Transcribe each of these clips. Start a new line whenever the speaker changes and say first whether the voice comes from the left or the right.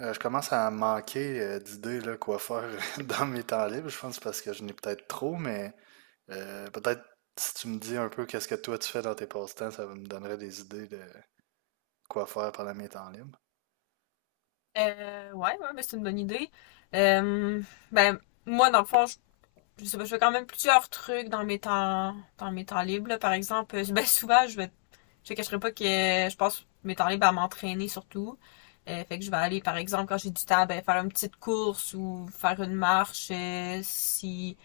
right: Je commence à manquer d'idées là, quoi faire dans mes temps libres. Je pense parce que je n'ai peut-être trop, mais peut-être si tu me dis un peu qu'est-ce que toi tu fais dans tes passe-temps, ça me donnerait des idées de quoi faire pendant mes temps libres.
left: Ouais, ouais, mais c'est une bonne idée. Euh, ben, moi, dans le fond, je sais pas, je fais quand même plusieurs trucs dans mes dans mes temps libres, là. Par exemple, ben, souvent, je te cacherai pas que je passe mes temps libres à m'entraîner surtout. Fait que je vais aller, par exemple, quand j'ai du temps, ben, faire une petite course ou faire une marche,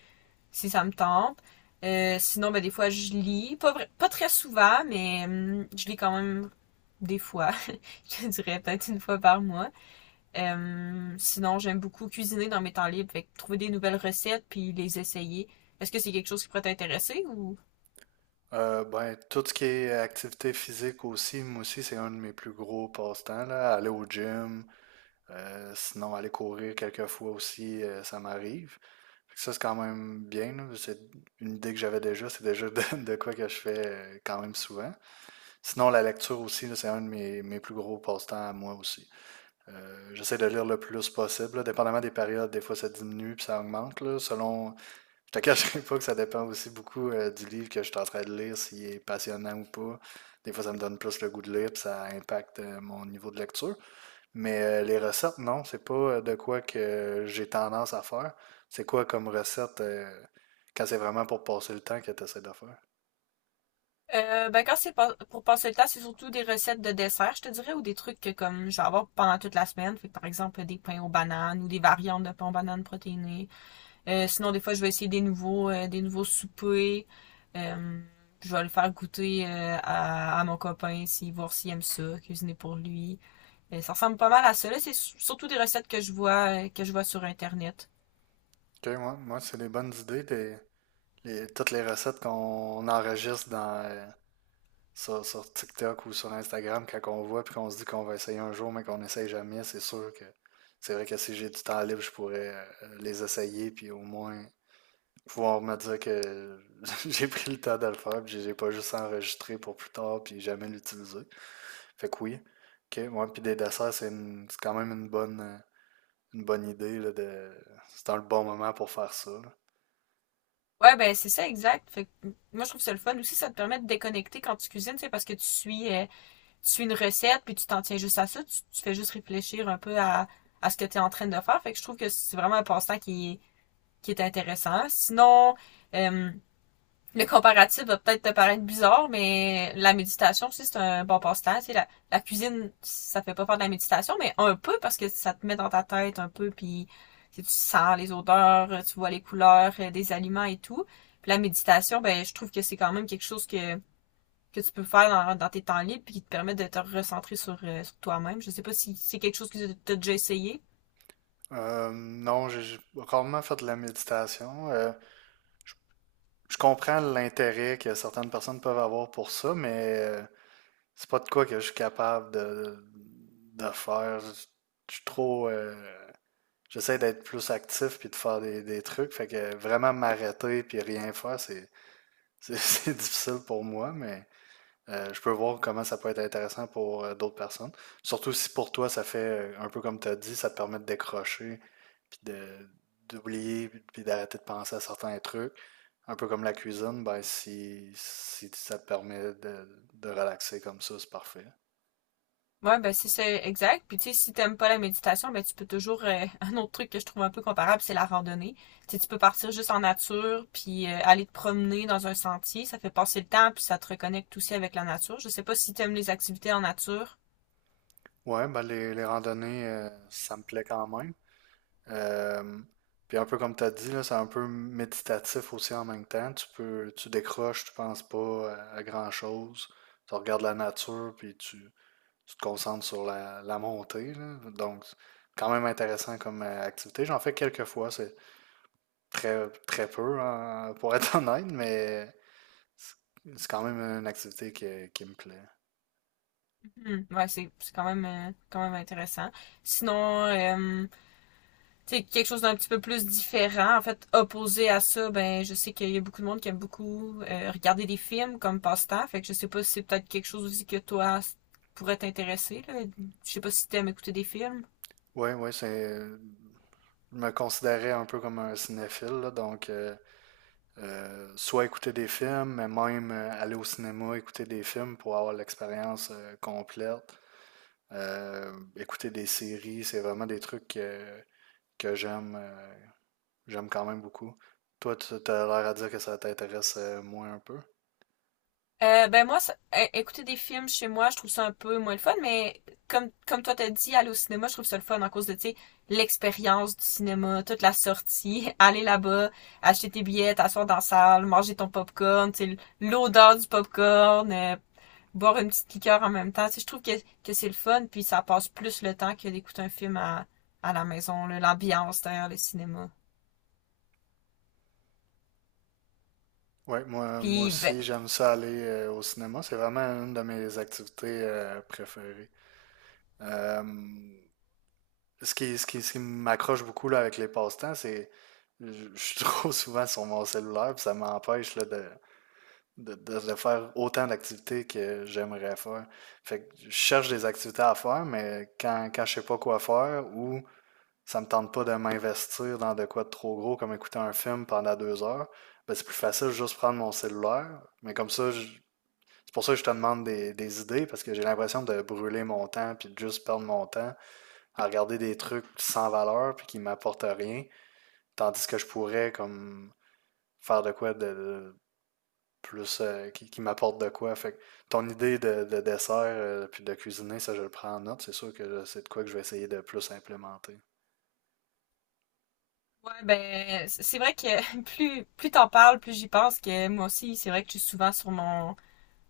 left: si ça me tente. Sinon, ben, des fois, je lis. Pas très souvent, mais je lis quand même des fois. Je dirais peut-être une fois par mois. Sinon, j'aime beaucoup cuisiner dans mes temps libres, fait que trouver des nouvelles recettes puis les essayer. Est-ce que c'est quelque chose qui pourrait t'intéresser ou
right: Tout ce qui est activité physique aussi, moi aussi, c'est un de mes plus gros passe-temps, là. Aller au gym, sinon aller courir quelques fois aussi, ça m'arrive. Fait que ça, c'est quand même bien, là. C'est une idée que j'avais déjà, c'est déjà de, de quoi que je fais quand même souvent. Sinon, la lecture aussi, là, c'est un de mes plus gros passe-temps à moi aussi. J'essaie de lire le plus possible, là. Dépendamment des périodes, des fois ça diminue puis ça augmente. Là, selon... Je te cacherai pas que ça dépend aussi beaucoup du livre que je suis en train de lire, s'il est passionnant ou pas. Des fois, ça me donne plus le goût de lire, puis ça impacte mon niveau de lecture. Mais les recettes, non, c'est pas de quoi que j'ai tendance à faire. C'est quoi comme recette quand c'est vraiment pour passer le temps que tu essaies de faire?
left: ben quand c'est pas- pour passer le temps, c'est surtout des recettes de dessert, je te dirais, ou des trucs que comme je vais avoir pendant toute la semaine. Fait que, par exemple, des pains aux bananes ou des variantes de pains aux bananes protéinées. Sinon, des fois, je vais essayer des des nouveaux soupers. Euh, je vais le faire goûter à mon copain, si voir s'il aime ça, cuisiner pour lui. Mais ça ressemble pas mal à ça. Là, c'est surtout des recettes que je vois sur Internet.
right: Ok, moi, c'est des bonnes idées. Toutes les recettes qu'on enregistre sur, sur TikTok ou sur Instagram, quand on voit puis qu'on se dit qu'on va essayer un jour, mais qu'on n'essaye jamais, c'est sûr que c'est vrai que si j'ai du temps libre, je pourrais les essayer puis au moins pouvoir me dire que j'ai pris le temps de le faire puis j'ai pas juste enregistré pour plus tard puis jamais l'utiliser. Fait que oui. Ok, ouais, puis des desserts, c'est quand même une bonne idée là, de, c'est dans le bon moment pour faire ça.
left: Ouais, ben c'est ça, exact. Fait que, moi je trouve ça le fun aussi, ça te permet de déconnecter quand tu cuisines, c'est parce que tu suis une recette puis tu t'en tiens juste à ça, tu fais juste réfléchir un peu à ce que tu es en train de faire. Fait que je trouve que c'est vraiment un passe-temps qui est intéressant. Sinon, euh, le comparatif va peut-être te paraître bizarre, mais la méditation aussi, c'est un bon passe-temps. Tu sais, la cuisine, ça fait pas faire de la méditation, mais un peu parce que ça te met dans ta tête un peu, puis tu sens les odeurs, tu vois les couleurs des aliments et tout. Puis la méditation, ben je trouve que c'est quand même quelque chose que tu peux faire dans tes temps libres, puis qui te permet de te recentrer sur toi-même. Je sais pas si c'est quelque chose que tu as déjà essayé.
right: Non, j'ai rarement fait de la méditation. Je comprends l'intérêt que certaines personnes peuvent avoir pour ça, mais c'est pas de quoi que je suis capable de faire. Je suis trop. J'essaie d'être plus actif puis de faire des trucs. Fait que vraiment m'arrêter puis rien faire, c'est difficile pour moi, mais je peux voir comment ça peut être intéressant pour d'autres personnes. Surtout si pour toi, ça fait un peu comme tu as dit, ça te permet de décrocher, puis de d'oublier, puis d'arrêter de penser à certains trucs. Un peu comme la cuisine, ben si, si ça te permet de relaxer comme ça, c'est parfait.
left: Ouais, ben c'est ça, exact. Puis tu sais, si t'aimes pas la méditation, ben tu peux toujours un autre truc que je trouve un peu comparable, c'est la randonnée. Tu sais, tu peux partir juste en nature, puis aller te promener dans un sentier, ça fait passer le temps, puis ça te reconnecte aussi avec la nature. Je sais pas si t'aimes les activités en nature.
right: Ouais, ben les randonnées, ça me plaît quand même. Euh, puis un peu comme tu as dit, là, c'est un peu méditatif aussi en même temps. Tu peux, tu décroches, tu penses pas à, à grand-chose. Tu regardes la nature, puis tu te concentres sur la, la montée, là. Donc, c'est quand même intéressant comme activité. J'en fais quelques fois, c'est très, très peu, hein, pour être honnête, mais c'est c'est quand même une activité qui me plaît.
left: Mhm. Ouais, c'est quand même intéressant. Sinon, sais, quelque chose d'un petit peu plus différent. En fait, opposé à ça, ben je sais qu'il y a beaucoup de monde qui aime beaucoup regarder des films comme passe-temps. Fait que je sais pas si c'est peut-être quelque chose aussi que toi pourrait t'intéresser, là. Je sais pas si t'aimes écouter des films.
right: Oui, oui, c'est, je me considérais un peu comme un cinéphile, là, donc soit écouter des films, mais même aller au cinéma, écouter des films pour avoir l'expérience complète. Écouter des séries, c'est vraiment des trucs que j'aime j'aime quand même beaucoup. Toi, tu as l'air à dire que ça t'intéresse moins un peu.
left: Ben moi, écouter des films chez moi, je trouve ça un peu moins le fun, mais comme toi t'as dit, aller au cinéma, je trouve ça le fun en cause de, tu sais, l'expérience du cinéma, toute la sortie, aller là-bas, acheter tes billets, t'asseoir dans la salle, manger ton popcorn, tu sais, l'odeur du popcorn, boire une petite liqueur en même temps. Tu sais, je trouve que c'est le fun, puis ça passe plus le temps que d'écouter un film à la maison, là, l'ambiance derrière le cinéma.
right: Ouais, moi
left: Puis, ben,
right: aussi, j'aime ça aller au cinéma. C'est vraiment une de mes activités préférées. Euh, Ce qui, ce qui m'accroche beaucoup là, avec les passe-temps, c'est je suis trop souvent sur mon cellulaire, puis ça m'empêche là, de faire autant d'activités que j'aimerais faire. Fait que je cherche des activités à faire, mais quand je sais pas quoi faire ou ça me tente pas de m'investir dans de quoi de trop gros, comme écouter un film pendant 2 heures, ben c'est plus facile de juste prendre mon cellulaire. C'est pour ça que je te demande des idées, parce que j'ai l'impression de brûler mon temps puis de juste perdre mon temps à regarder des trucs sans valeur puis qui m'apportent rien, tandis que je pourrais comme faire de quoi de plus qui m'apporte de quoi. Fait que ton idée de dessert puis de cuisiner, ça je le prends en note. C'est sûr que là, c'est de quoi que je vais essayer de plus implémenter.
left: ouais, ben, c'est vrai que plus t'en parles, plus j'y pense que moi aussi, c'est vrai que je suis souvent sur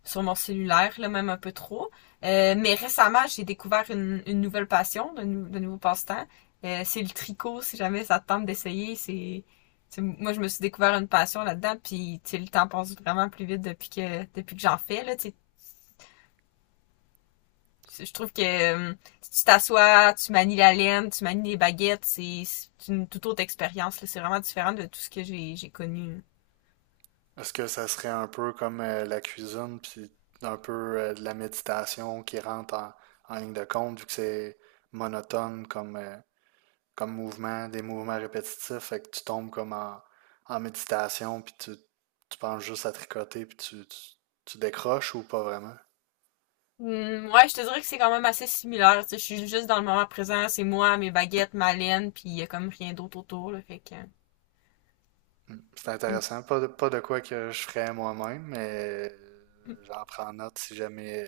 left: sur mon cellulaire, là, même un peu trop. Mais récemment, j'ai découvert une nouvelle passion, de nouveaux passe-temps. C'est le tricot, si jamais ça te tente d'essayer. C'est, moi, je me suis découvert une passion là-dedans, puis tu sais, le temps passe vraiment plus vite depuis que j'en fais. Là, tu je trouve que euh, si tu t'assois, tu manies la laine, tu manies les baguettes, c'est une toute autre expérience, là. C'est vraiment différent de tout ce que j'ai connu.
right: Est-ce que ça serait un peu comme la cuisine puis un peu de la méditation qui rentre en, en ligne de compte vu que c'est monotone comme comme mouvement, des mouvements répétitifs, fait que tu tombes comme en, en méditation, puis tu penses juste à tricoter, puis tu décroches ou pas vraiment.
left: Hmm, ouais, je te dirais que c'est quand même assez similaire. Tu sais, je suis juste dans le moment présent, c'est moi, mes baguettes, ma laine, puis il y a comme rien d'autre autour, là, fait que...
right: C'est
left: Hmm,
right: intéressant, pas de, pas de quoi que je ferais moi-même, mais
left: hmm.
right: j'en prends note si jamais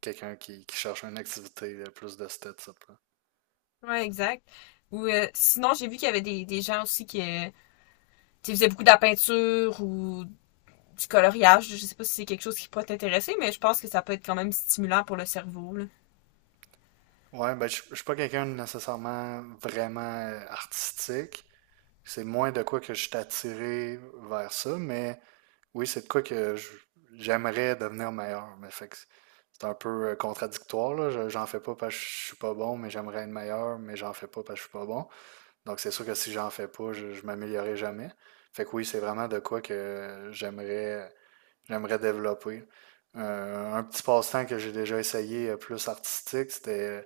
right: quelqu'un qui cherche une activité plus de ce type.
left: Ouais, exact. Ou sinon, j'ai vu qu'il y avait des gens aussi qui tu sais, faisaient beaucoup de la peinture ou du coloriage. Je sais pas si c'est quelque chose qui pourrait t'intéresser, mais je pense que ça peut être quand même stimulant pour le cerveau, là.
right: Ouais, ben, je suis pas quelqu'un de nécessairement vraiment artistique. C'est moins de quoi que je suis attiré vers ça, mais oui, c'est de quoi que je- j'aimerais devenir meilleur. Mais fait que c'est un peu contradictoire, là. J'en fais pas parce que je suis pas bon, mais j'aimerais être meilleur, mais j'en fais pas parce que je suis pas bon. Donc c'est sûr que si j'en fais pas, je m'améliorerai jamais. Fait que oui, c'est vraiment de quoi que j'aimerais J'aimerais développer. Un petit passe-temps que j'ai déjà essayé plus artistique, c'était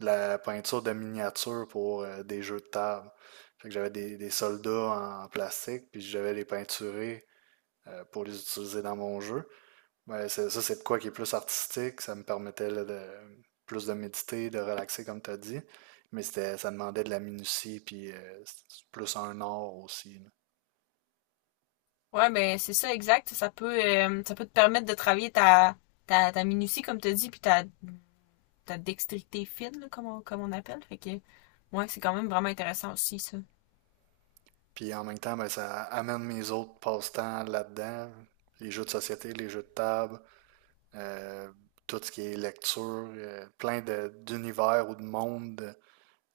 right: de la peinture de miniatures pour des jeux de table. Fait que j'avais des soldats en plastique, puis j'avais les peinturés pour les utiliser dans mon jeu. Ça, c'est de quoi qui est plus artistique. Ça me permettait là, de, plus de méditer, de relaxer, comme tu as dit. Ça demandait de la minutie, puis c'est plus un art aussi, là.
left: Ouais, ben c'est ça, exact. Ça peut te permettre de travailler ta minutie, comme tu dis, puis ta dextérité fine, là, comme, comme on appelle. Fait que, ouais, c'est quand même vraiment intéressant aussi, ça.
right: Puis en même temps, ben, ça amène mes autres passe-temps là-dedans. Les jeux de société, les jeux de table, euh, tout ce qui est lecture, d'univers ou de mondes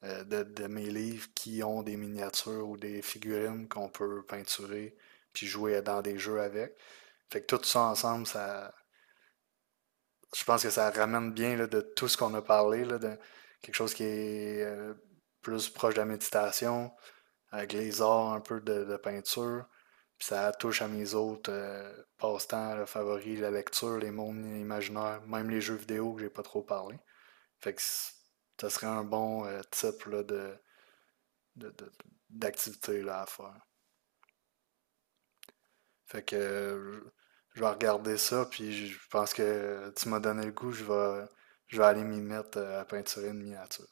right: de mes livres qui ont des miniatures ou des figurines qu'on peut peinturer puis jouer dans des jeux avec. Fait que tout ça ensemble, ça, je pense que ça ramène bien là, de tout ce qu'on a parlé, là, de quelque chose qui est plus proche de la méditation, avec les arts un peu de peinture. Puis ça touche à mes autres passe-temps là, favoris, la lecture, les mondes imaginaires, même les jeux vidéo que j'ai pas trop parlé. Fait que ça serait un bon type là, de, de- de- d'activité là, à faire. Fait que je vais regarder ça, puis je pense que tu m'as donné le goût, je vais aller m'y mettre à peinturer une miniature.